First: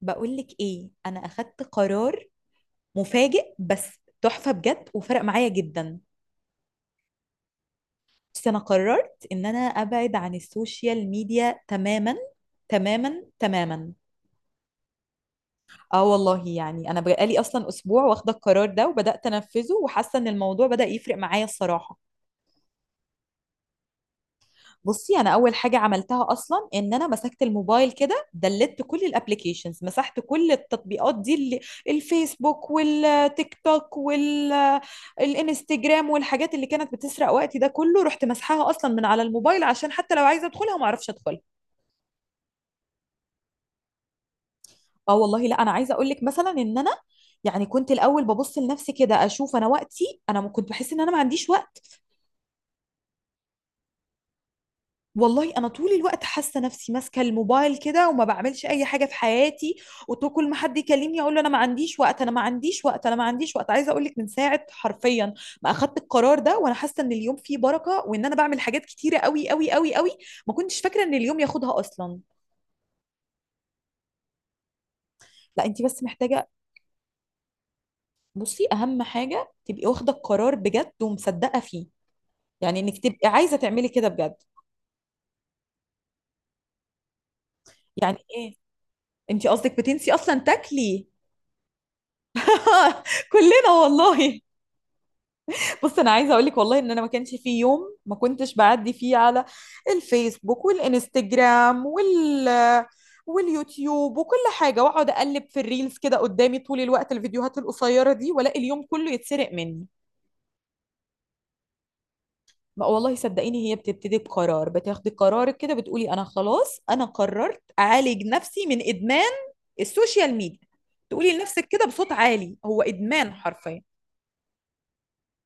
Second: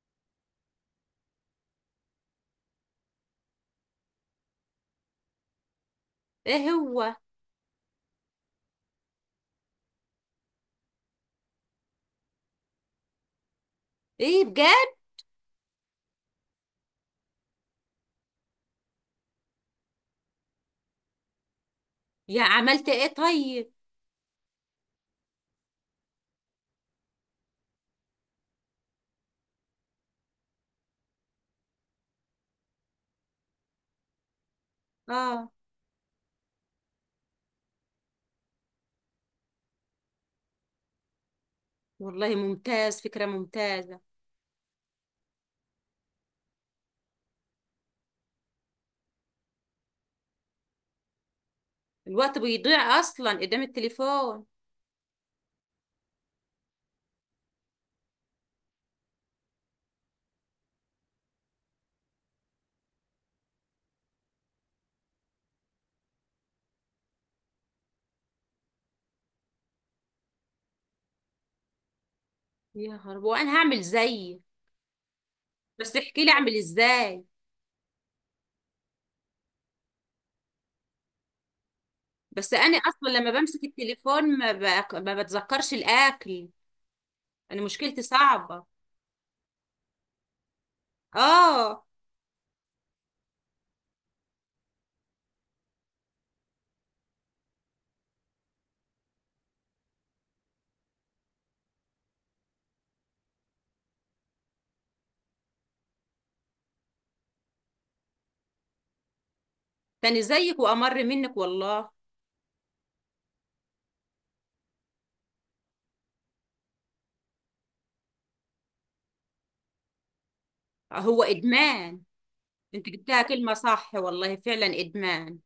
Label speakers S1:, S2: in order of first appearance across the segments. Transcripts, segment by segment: S1: بقولك ايه، انا اخدت قرار مفاجئ بس تحفة بجد وفرق معايا جدا.
S2: ايه هو؟
S1: بس انا قررت ان انا ابعد عن السوشيال ميديا تماما تماما تماما.
S2: ايه بجد؟
S1: اه والله، يعني انا بقالي اصلا اسبوع واخدة القرار ده وبدأت انفذه وحاسة ان الموضوع بدأ يفرق معايا الصراحة.
S2: يا عملت ايه طيب.
S1: بصي، انا اول حاجه عملتها اصلا ان انا مسكت الموبايل كده دلت كل الابليكيشنز، مسحت كل التطبيقات دي اللي الفيسبوك والتيك توك
S2: اه،
S1: والانستجرام والحاجات اللي كانت بتسرق وقتي ده كله، رحت مسحها اصلا من على الموبايل عشان حتى لو عايزه ادخلها ما اعرفش ادخلها.
S2: والله ممتاز، فكرة ممتازة.
S1: اه والله، لا انا عايزه اقول لك مثلا ان انا كنت الاول ببص لنفسي كده اشوف انا وقتي، انا كنت بحس ان انا ما عنديش وقت.
S2: الوقت بيضيع اصلا قدام التليفون.
S1: والله انا طول الوقت حاسه نفسي ماسكه الموبايل كده وما بعملش اي حاجه في حياتي، وكل ما حد يكلمني اقول له انا ما عنديش وقت انا ما عنديش وقت انا ما عنديش وقت. عايزه اقول لك، من ساعه حرفيا ما اخدت القرار ده وانا حاسه ان اليوم فيه بركه وان انا بعمل حاجات كتيره قوي قوي قوي قوي. ما كنتش فاكره ان اليوم ياخدها اصلا.
S2: يا خرب، وانا هعمل زيي،
S1: لا انت
S2: بس
S1: بس
S2: احكي لي
S1: محتاجه.
S2: اعمل ازاي.
S1: بصي اهم حاجه تبقي واخده القرار بجد ومصدقه فيه.
S2: بس انا
S1: يعني انك
S2: اصلا
S1: تبقي
S2: لما
S1: عايزه
S2: بمسك
S1: تعملي كده بجد.
S2: التليفون ما بتذكرش الاكل. انا مشكلتي
S1: يعني ايه،
S2: صعبة.
S1: انت قصدك بتنسي اصلا تاكلي؟
S2: اه.
S1: كلنا والله. بص، انا عايزه اقول لك والله ان انا ما كانش في يوم ما كنتش بعدي فيه على الفيسبوك والانستجرام واليوتيوب وكل حاجه، واقعد اقلب في الريلز كده قدامي طول الوقت، الفيديوهات القصيره دي، والاقي اليوم كله يتسرق مني.
S2: تاني زيك وامر منك والله.
S1: ما والله صدقيني، هي بتبتدي بقرار، بتاخدي قرارك كده بتقولي انا خلاص انا قررت اعالج نفسي من ادمان السوشيال ميديا.
S2: هو
S1: تقولي لنفسك كده
S2: ادمان؟
S1: بصوت عالي هو
S2: انت جبتها
S1: ادمان
S2: كلمة
S1: حرفيا.
S2: صح، والله فعلا ادمان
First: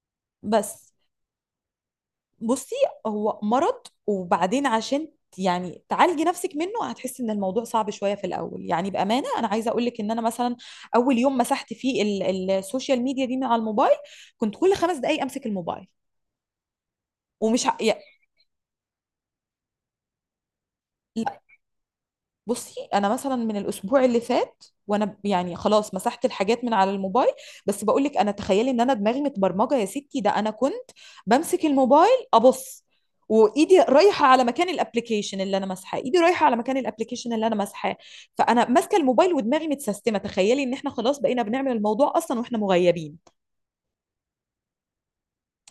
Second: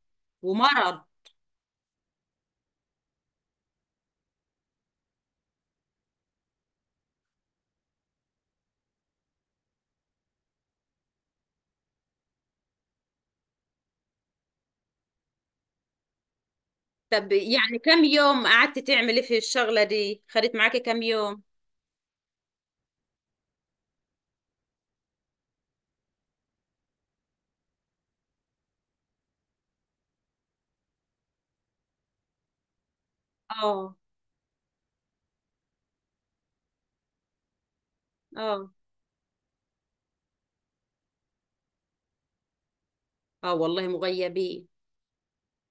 S1: بس
S2: ومرض.
S1: بصي، هو مرض، وبعدين عشان تعالجي نفسك منه هتحسي ان الموضوع صعب شويه في الاول. يعني بامانه انا عايزه اقول لك ان انا مثلا اول يوم مسحت فيه السوشيال ميديا دي من على الموبايل، كنت كل 5 دقائق امسك الموبايل.
S2: طب
S1: ومش ه...
S2: يعني
S1: يعني
S2: كم يوم قعدت تعملي في الشغلة دي؟ خدت معاكي كم يوم؟
S1: بصي انا مثلا من الاسبوع اللي فات وانا يعني خلاص مسحت الحاجات من على الموبايل. بس بقول لك، انا تخيلي ان انا دماغي متبرمجه يا ستي، ده انا كنت بمسك الموبايل ابص وايدي
S2: اه،
S1: رايحه على مكان الابلكيشن اللي انا ماسحاه، ايدي رايحه على مكان الابلكيشن اللي انا ماسحاه. فانا
S2: اه.
S1: ماسكه الموبايل ودماغي متسيستمه. تخيلي ان احنا خلاص بقينا بنعمل الموضوع اصلا واحنا مغيبين.
S2: اه والله مغيبين.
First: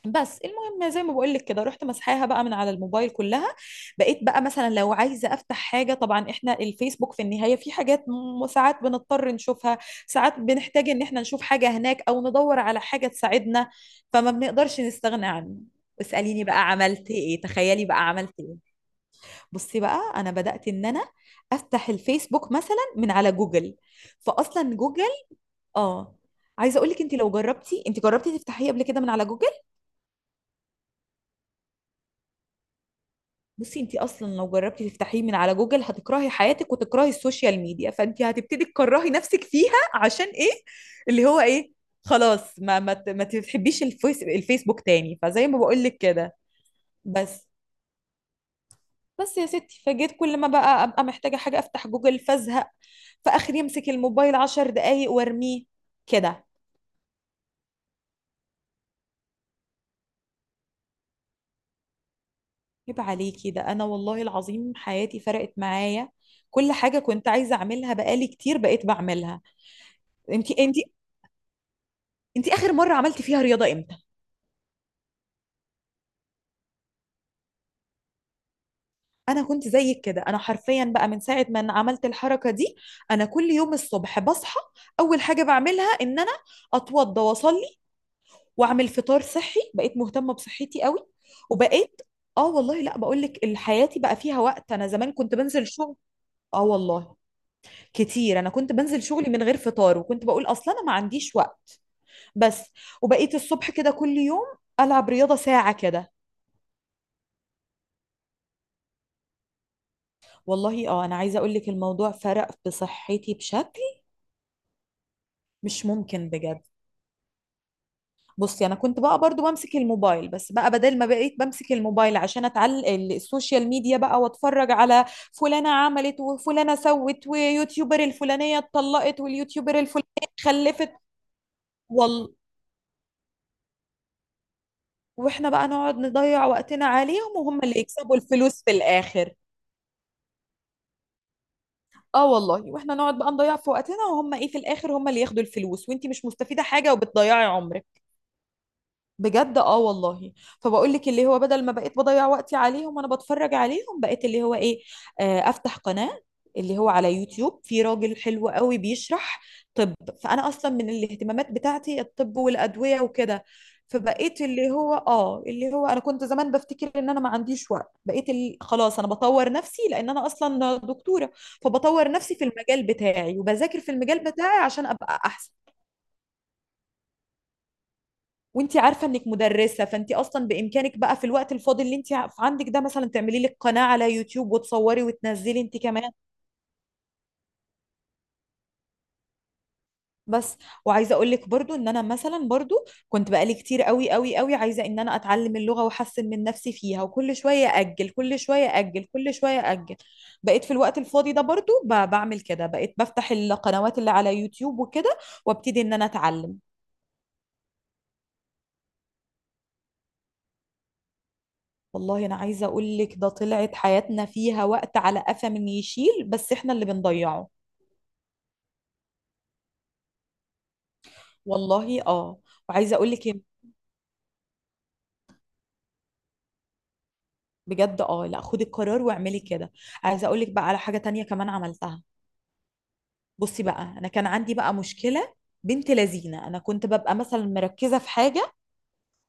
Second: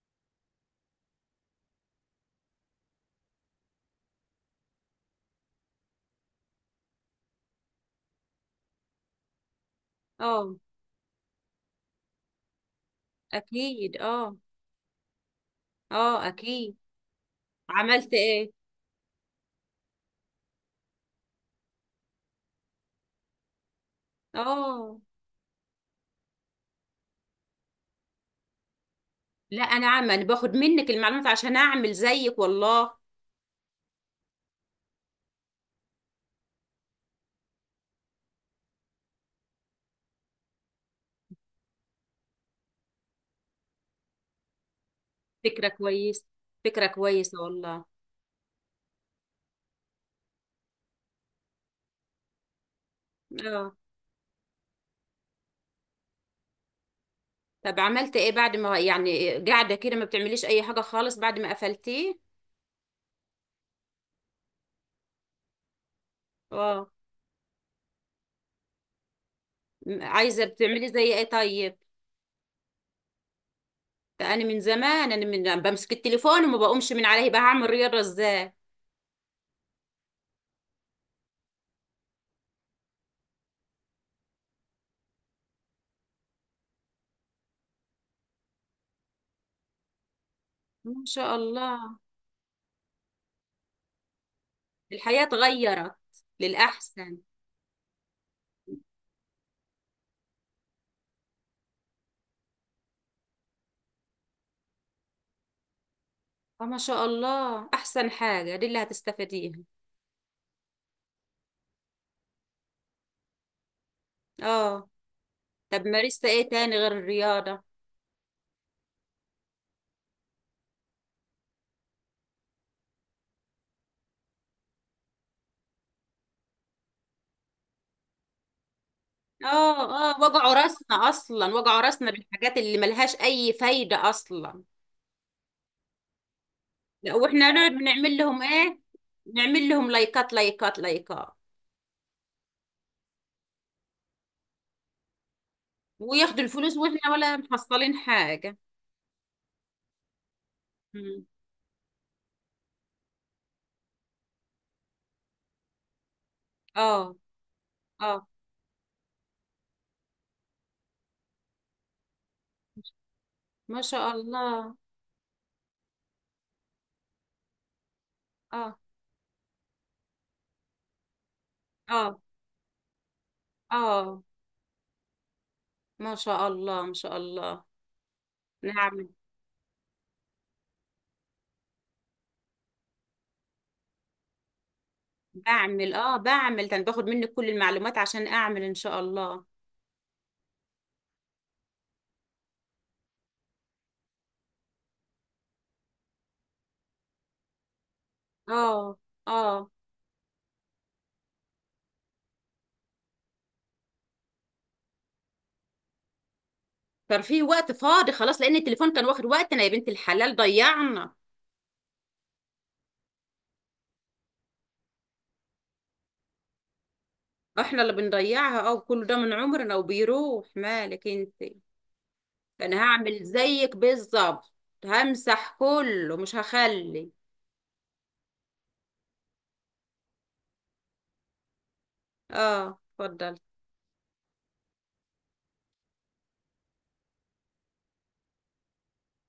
S1: بس المهم، زي ما بقول لك كده، رحت مسحاها بقى من على الموبايل كلها. بقيت بقى مثلا لو عايزه افتح حاجه، طبعا احنا الفيسبوك في النهايه في حاجات ساعات بنضطر نشوفها، ساعات
S2: اه
S1: بنحتاج ان احنا نشوف حاجه هناك او ندور على حاجه تساعدنا،
S2: اكيد.
S1: فما
S2: اه.
S1: بنقدرش نستغنى عنه.
S2: اه
S1: اساليني بقى
S2: اكيد.
S1: عملت ايه، تخيلي بقى
S2: عملت
S1: عملت
S2: ايه؟
S1: ايه. بصي بقى، انا بدات ان انا افتح الفيسبوك مثلا من على جوجل. فاصلا
S2: اه.
S1: جوجل، اه، عايزه اقول لك انت لو جربتي، انت جربتي تفتحيه قبل كده من على جوجل؟
S2: لا، انا باخد منك المعلومات عشان اعمل زيك والله.
S1: بصي انت اصلا لو جربتي تفتحيه من على جوجل هتكرهي حياتك وتكرهي السوشيال ميديا، فانت هتبتدي تكرهي نفسك فيها. عشان ايه؟ اللي هو ايه؟ خلاص ما تحبيش الفيسبوك تاني. فزي ما
S2: فكرة
S1: بقول لك
S2: كويسة،
S1: كده،
S2: فكرة كويسة
S1: بس
S2: والله.
S1: بس يا ستي، فجيت كل ما بقى ابقى محتاجه حاجه افتح جوجل فازهق. في اخر
S2: اه.
S1: يمسك الموبايل 10 دقايق وارميه كده.
S2: طب عملت ايه بعد ما يعني قاعدة كده ما بتعمليش اي حاجة خالص بعد ما قفلتيه؟
S1: يبقى عليكي ده. انا والله العظيم حياتي فرقت معايا، كل
S2: اه.
S1: حاجه كنت عايزه اعملها بقالي كتير بقيت بعملها.
S2: عايزة
S1: انت
S2: بتعملي زي ايه طيب؟
S1: انت اخر مره عملتي فيها رياضه امتى؟
S2: ده انا من زمان انا، من بمسك التليفون وما بقومش من عليه بقى هعمل رياضه ازاي؟
S1: انا كنت زيك كده. انا حرفيا بقى من ساعه ما أنا عملت الحركه دي، انا كل يوم الصبح بصحى، اول حاجه بعملها ان انا اتوضى واصلي واعمل فطار صحي. بقيت مهتمه بصحتي قوي.
S2: ما شاء الله.
S1: وبقيت، اه والله، لا بقول لك حياتي بقى فيها وقت. انا زمان
S2: الحياه
S1: كنت بنزل
S2: اتغيرت
S1: شغل. اه والله
S2: للاحسن.
S1: كتير، انا كنت بنزل شغلي من غير فطار وكنت بقول اصلا انا ما عنديش وقت. بس وبقيت الصبح كده كل يوم العب رياضه ساعه كده.
S2: آه، ما شاء الله، احسن حاجه دي اللي هتستفيديها.
S1: والله اه، انا عايزه اقول لك الموضوع فرق في صحتي بشكل
S2: اه.
S1: مش
S2: طب مارست
S1: ممكن
S2: ايه
S1: بجد.
S2: تاني غير الرياضه؟
S1: بصي، انا كنت بقى برضو بمسك الموبايل، بس بقى بدل ما بقيت بمسك الموبايل عشان اتعلق السوشيال ميديا بقى واتفرج على فلانه عملت وفلانه سوت ويوتيوبر الفلانيه اتطلقت واليوتيوبر الفلانيه
S2: اه، اه، وجعوا
S1: خلفت
S2: راسنا اصلا، وجعوا راسنا
S1: وال...
S2: بالحاجات اللي ملهاش اي فايده اصلا.
S1: واحنا بقى نقعد نضيع وقتنا
S2: لا،
S1: عليهم
S2: واحنا
S1: وهم
S2: نقعد
S1: اللي يكسبوا
S2: بنعمل لهم
S1: الفلوس في
S2: ايه،
S1: الاخر.
S2: نعمل لهم لايكات لايكات لايكات
S1: اه والله، واحنا نقعد بقى نضيع في وقتنا، وهم ايه في الاخر؟ هم اللي ياخدوا الفلوس، وانتي مش
S2: وياخدوا
S1: مستفيده
S2: الفلوس
S1: حاجه
S2: واحنا ولا
S1: وبتضيعي عمرك.
S2: محصلين حاجه.
S1: بجد، اه والله. فبقول لك
S2: مم.
S1: اللي هو، بدل ما بقيت بضيع وقتي عليهم وانا بتفرج عليهم، بقيت اللي هو ايه، آه، افتح قناة، اللي هو على
S2: اه.
S1: يوتيوب في راجل
S2: اه
S1: حلو قوي بيشرح. طب فانا اصلا من الاهتمامات بتاعتي الطب والادوية وكده.
S2: ما شاء
S1: فبقيت اللي
S2: الله.
S1: هو اه، اللي هو انا كنت زمان بفتكر ان انا ما عنديش وقت، بقيت
S2: اه.
S1: خلاص انا بطور نفسي، لان انا اصلا دكتورة. فبطور
S2: اه.
S1: نفسي في المجال بتاعي وبذاكر في المجال
S2: اه
S1: بتاعي عشان ابقى احسن.
S2: ما شاء الله، ما شاء الله.
S1: وانت عارفه
S2: نعم.
S1: انك مدرسه، فانت اصلا بامكانك بقى في الوقت الفاضي اللي انت عندك ده مثلا تعملي لك قناه على يوتيوب وتصوري وتنزلي انت
S2: بعمل
S1: كمان.
S2: بعمل كان باخد منك كل المعلومات عشان اعمل ان شاء الله.
S1: بس وعايزه اقول لك برضو ان انا مثلا برضو كنت بقالي كتير قوي قوي قوي عايزه ان انا اتعلم اللغه واحسن من نفسي فيها، وكل شويه اجل كل شويه
S2: اه.
S1: اجل كل شويه
S2: اه.
S1: اجل. بقيت في الوقت الفاضي ده برضو بعمل كده، بقيت بفتح القنوات اللي على يوتيوب وكده وابتدي ان انا اتعلم.
S2: كان في وقت فاضي خلاص لان التليفون كان واخد وقتنا يا بنت الحلال، ضيعنا.
S1: والله انا عايزه اقول لك، ده طلعت حياتنا فيها وقت على قفا من يشيل، بس احنا اللي بنضيعه.
S2: احنا اللي بنضيعها، اه، كل ده من عمرنا وبيروح مالك انت.
S1: والله اه.
S2: انا
S1: وعايزه اقول
S2: هعمل
S1: لك إيه،
S2: زيك بالظبط، همسح كله مش هخلي.
S1: بجد اه، لا خدي القرار واعملي كده. عايزه اقول لك بقى على حاجه تانية كمان عملتها.
S2: اه، اتفضل.
S1: بصي بقى، انا كان عندي بقى مشكله، بنت لذينه، انا كنت ببقى مثلا مركزه في حاجه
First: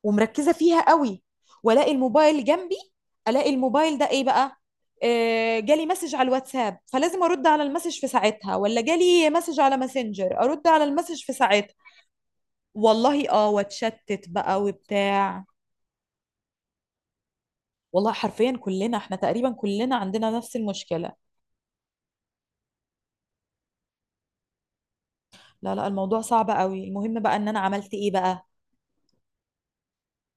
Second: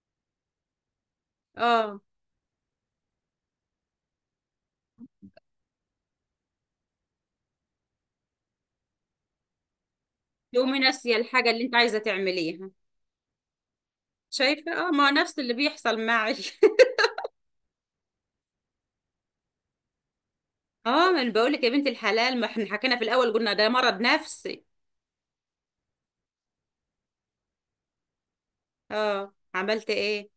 S1: ومركزه فيها قوي، والاقي
S2: اه،
S1: الموبايل جنبي، الاقي الموبايل ده ايه بقى، آه جالي مسج على الواتساب فلازم ارد على المسج في ساعتها، ولا جالي مسج على ماسنجر ارد
S2: تقومي
S1: على
S2: ناسيه
S1: المسج في
S2: الحاجه اللي انت
S1: ساعتها.
S2: عايزه تعمليها.
S1: والله اه، واتشتت بقى
S2: شايفة، اه، ما هو نفس
S1: وبتاع.
S2: اللي بيحصل معي.
S1: والله حرفيا كلنا، احنا تقريبا كلنا عندنا نفس
S2: اه،
S1: المشكلة.
S2: ما انا بقول لك يا بنت الحلال، ما احنا حكينا في الاول قلنا ده مرض نفسي.
S1: لا لا، الموضوع صعب قوي. المهم بقى ان انا عملت ايه بقى.
S2: اه، عملت ايه؟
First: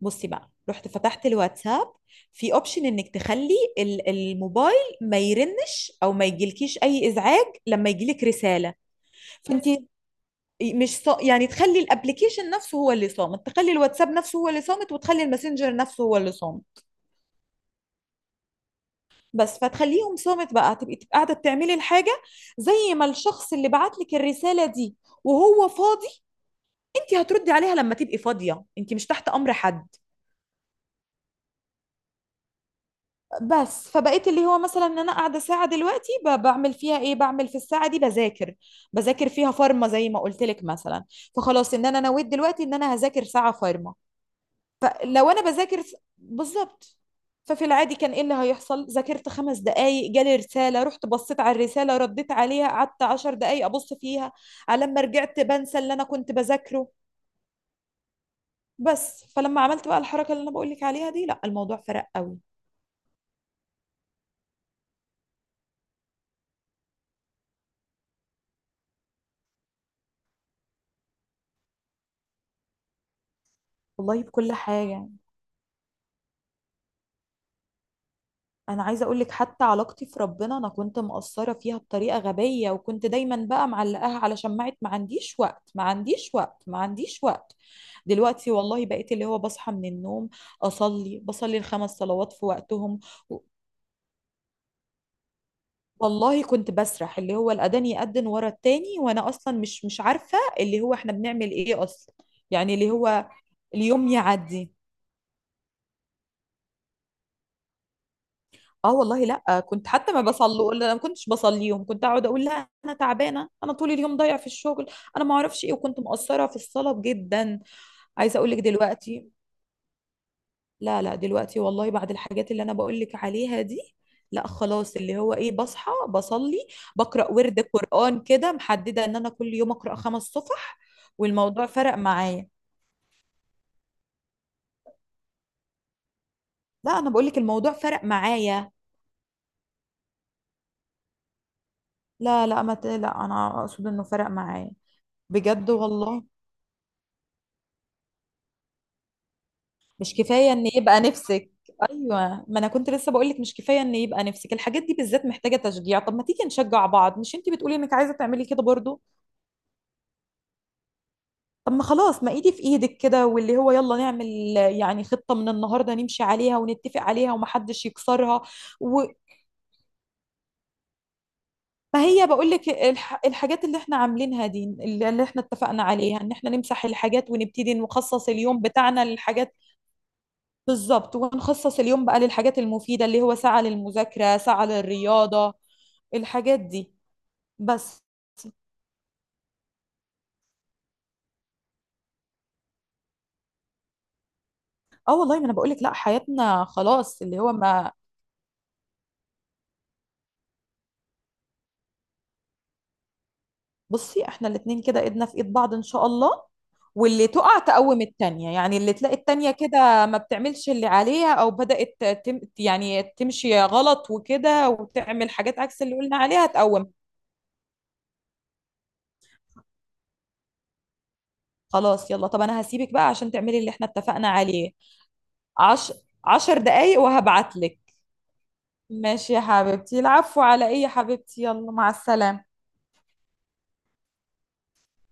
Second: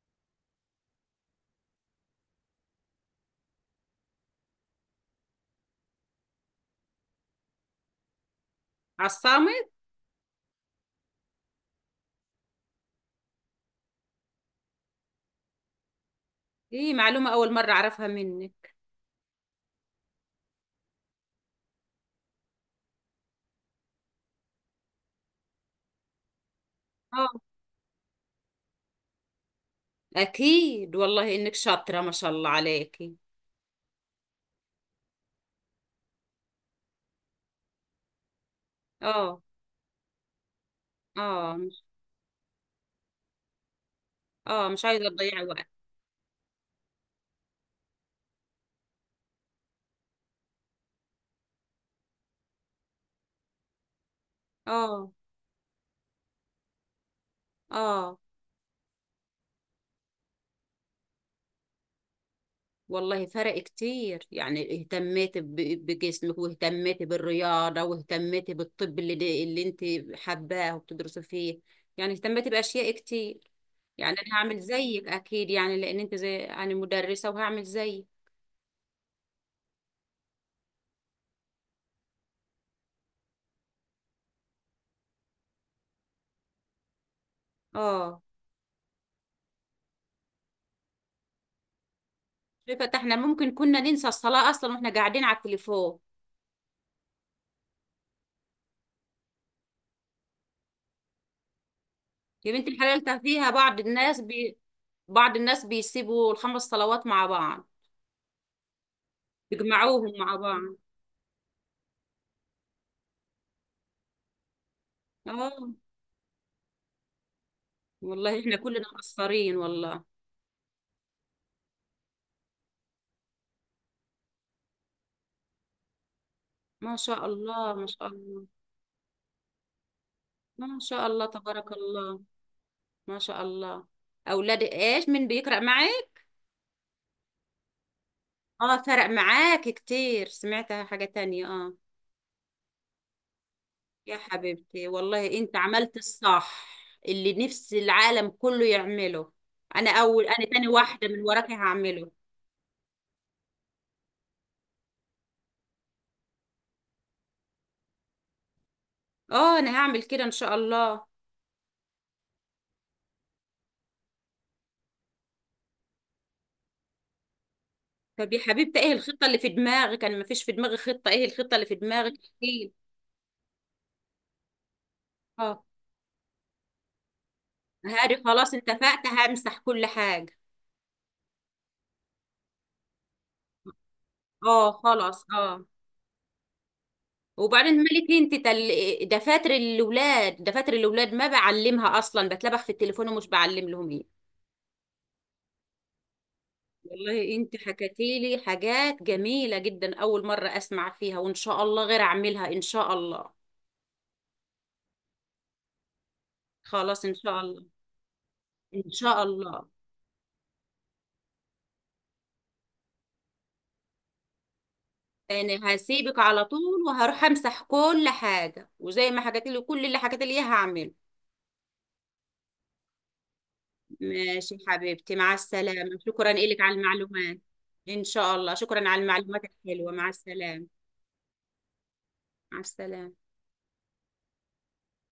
S1: بصي بقى، رحت فتحت الواتساب، في اوبشن انك تخلي الموبايل ما يرنش او ما يجيلكيش اي ازعاج لما يجيلك رسالة.
S2: على
S1: فانت
S2: الصامت.
S1: مش صا... يعني تخلي الابليكيشن نفسه هو اللي صامت، تخلي الواتساب نفسه هو اللي صامت، وتخلي الماسنجر نفسه هو اللي صامت.
S2: دي معلومة اول مرة اعرفها منك.
S1: بس فتخليهم صامت بقى، تبقي قاعدة بتعملي الحاجة. زي ما الشخص اللي بعت لك الرسالة دي وهو فاضي، انت هتردي
S2: اه
S1: عليها لما تبقي فاضيه، انت مش تحت امر حد.
S2: اكيد، والله انك شاطرة ما شاء الله عليكي.
S1: بس فبقيت اللي هو مثلا، ان انا قاعده ساعه دلوقتي بعمل فيها ايه، بعمل في الساعه دي بذاكر، بذاكر
S2: اه.
S1: فيها فارما زي ما قلت لك مثلا.
S2: اه.
S1: فخلاص ان انا نويت دلوقتي ان انا هذاكر ساعه فارما.
S2: مش عايزة
S1: فلو انا
S2: تضيعي وقت.
S1: بالظبط، ففي العادي كان ايه اللي هيحصل؟ ذاكرت 5 دقايق، جالي رساله، رحت بصيت على الرساله، رديت عليها، قعدت 10 دقايق ابص فيها، على لما
S2: اه.
S1: رجعت بنسى اللي انا كنت بذاكره.
S2: اه
S1: بس فلما عملت بقى الحركه اللي انا بقول لك عليها دي، لا الموضوع فرق قوي.
S2: والله فرق كتير، يعني اهتميتي بجسمك، واهتميتي بالرياضة، واهتميتي بالطب اللي انت حباه وبتدرسي فيه، يعني اهتميت بأشياء كتير. يعني
S1: والله
S2: انا
S1: بكل
S2: هعمل زيك
S1: حاجة.
S2: اكيد، يعني لان انت زي يعني مدرسة، وهعمل زيك.
S1: أنا عايزة أقولك حتى علاقتي في ربنا أنا كنت مقصرة فيها بطريقة غبية، وكنت دايما بقى معلقاها على شماعة ما عنديش وقت ما عنديش وقت ما عنديش وقت.
S2: اه.
S1: دلوقتي والله بقيت اللي هو بصحى من النوم أصلي، بصلي الخمس صلوات في
S2: شايفة ده
S1: وقتهم.
S2: احنا
S1: و-
S2: ممكن كنا ننسى الصلاة اصلا واحنا قاعدين على التليفون.
S1: والله كنت بسرح، اللي هو الأذان يأذن ورا التاني وأنا أصلا مش عارفة اللي هو إحنا بنعمل إيه أصلا.
S2: يا بنت
S1: يعني اللي
S2: الحلال، ده
S1: هو
S2: فيها بعض
S1: اليوم
S2: الناس
S1: يعدي.
S2: بعض الناس بيسيبوا الخمس صلوات مع بعض،
S1: اه والله، لا كنت
S2: بيجمعوهم
S1: حتى ما
S2: مع بعض.
S1: بصلي، لا، ما كنتش بصليهم. كنت اقعد اقول لا انا تعبانه، انا طول اليوم ضايع في الشغل، انا ما اعرفش ايه،
S2: اه
S1: وكنت مقصره في الصلاه جدا. عايزه
S2: والله،
S1: اقول
S2: احنا
S1: لك
S2: كلنا
S1: دلوقتي،
S2: مقصرين والله.
S1: لا لا دلوقتي والله بعد الحاجات اللي انا بقول لك عليها دي، لا خلاص اللي هو ايه، بصحى بصلي،
S2: ما شاء
S1: بقرا ورد
S2: الله، ما شاء
S1: قران
S2: الله.
S1: كده، محدده ان انا كل يوم اقرا خمس
S2: ما
S1: صفح
S2: شاء الله
S1: والموضوع
S2: تبارك
S1: فرق
S2: الله.
S1: معايا.
S2: ما شاء الله. اولاد ايش من بيقرأ معي.
S1: لا انا بقول لك الموضوع فرق معايا.
S2: اه فرق معاك كتير، سمعتها حاجة تانية. اه.
S1: لا لا ما ت- لا انا اقصد انه
S2: يا
S1: فرق معايا
S2: حبيبتي، والله انت
S1: بجد
S2: عملت
S1: والله.
S2: الصح، اللي نفس العالم كله يعمله. انا
S1: مش
S2: اول، انا
S1: كفاية ان
S2: تاني
S1: يبقى
S2: واحدة من
S1: نفسك.
S2: وراكي هعمله.
S1: ايوه، ما انا كنت لسه بقول لك مش كفاية ان يبقى نفسك، الحاجات دي بالذات محتاجة تشجيع. طب ما تيجي نشجع بعض، مش انتي بتقولي انك عايزة تعملي كده برضو؟
S2: اه، انا هعمل كده ان شاء الله.
S1: طب ما خلاص، ما ايدي في ايدك كده، واللي هو يلا نعمل يعني خطة من النهاردة نمشي عليها ونتفق عليها ومحدش
S2: طب يا
S1: يكسرها.
S2: حبيبتي، ايه
S1: و...
S2: الخطة اللي في دماغك؟ انا مفيش في دماغي خطة، ايه الخطة اللي في
S1: ما
S2: دماغك؟
S1: هي بقول لك
S2: ايه؟
S1: الحاجات اللي احنا عاملينها دي، اللي احنا
S2: اه
S1: اتفقنا عليها ان احنا نمسح الحاجات ونبتدي
S2: هاري،
S1: نخصص
S2: خلاص
S1: اليوم بتاعنا
S2: اتفقت
S1: للحاجات.
S2: همسح كل حاجة.
S1: بالظبط، ونخصص اليوم بقى للحاجات المفيدة، اللي هو ساعة للمذاكرة ساعة
S2: اه خلاص،
S1: للرياضة،
S2: اه.
S1: الحاجات دي.
S2: وبعدين
S1: بس
S2: مالك انت، دفاتر الاولاد، دفاتر الاولاد ما بعلمها اصلا، بتلبخ في التليفون ومش بعلم لهم إيه.
S1: اه والله، ما انا بقولك لا، حياتنا خلاص
S2: والله
S1: اللي هو
S2: انت
S1: ما.
S2: حكيتي لي حاجات جميلة جدا، اول مرة اسمع فيها، وان شاء الله غير اعملها ان شاء الله.
S1: بصي احنا الاتنين كده ايدنا في ايد بعض ان شاء الله.
S2: خلاص، ان
S1: واللي
S2: شاء
S1: تقع
S2: الله.
S1: تقوم التانية، يعني
S2: ان
S1: اللي تلاقي
S2: شاء
S1: التانية
S2: الله
S1: كده ما بتعملش اللي عليها او بدأت تم يعني تمشي غلط وكده وتعمل حاجات
S2: انا
S1: عكس اللي قلنا
S2: هسيبك على
S1: عليها
S2: طول
S1: تقوم.
S2: وهروح امسح كل حاجة، وزي ما حكيتي لي كل اللي حكيتي لي اياه هعمله.
S1: خلاص يلا، طب انا هسيبك بقى عشان تعملي اللي احنا اتفقنا
S2: ماشي
S1: عليه.
S2: حبيبتي، مع
S1: عش...
S2: السلامة، شكرا
S1: عشر
S2: لك على
S1: دقايق
S2: المعلومات.
S1: وهبعتلك.
S2: ان شاء الله، شكرا على
S1: ماشي يا
S2: المعلومات الحلوة،
S1: حبيبتي،
S2: مع
S1: العفو،
S2: السلامة.
S1: على ايه يا حبيبتي، يلا مع السلامة.
S2: مع السلامة.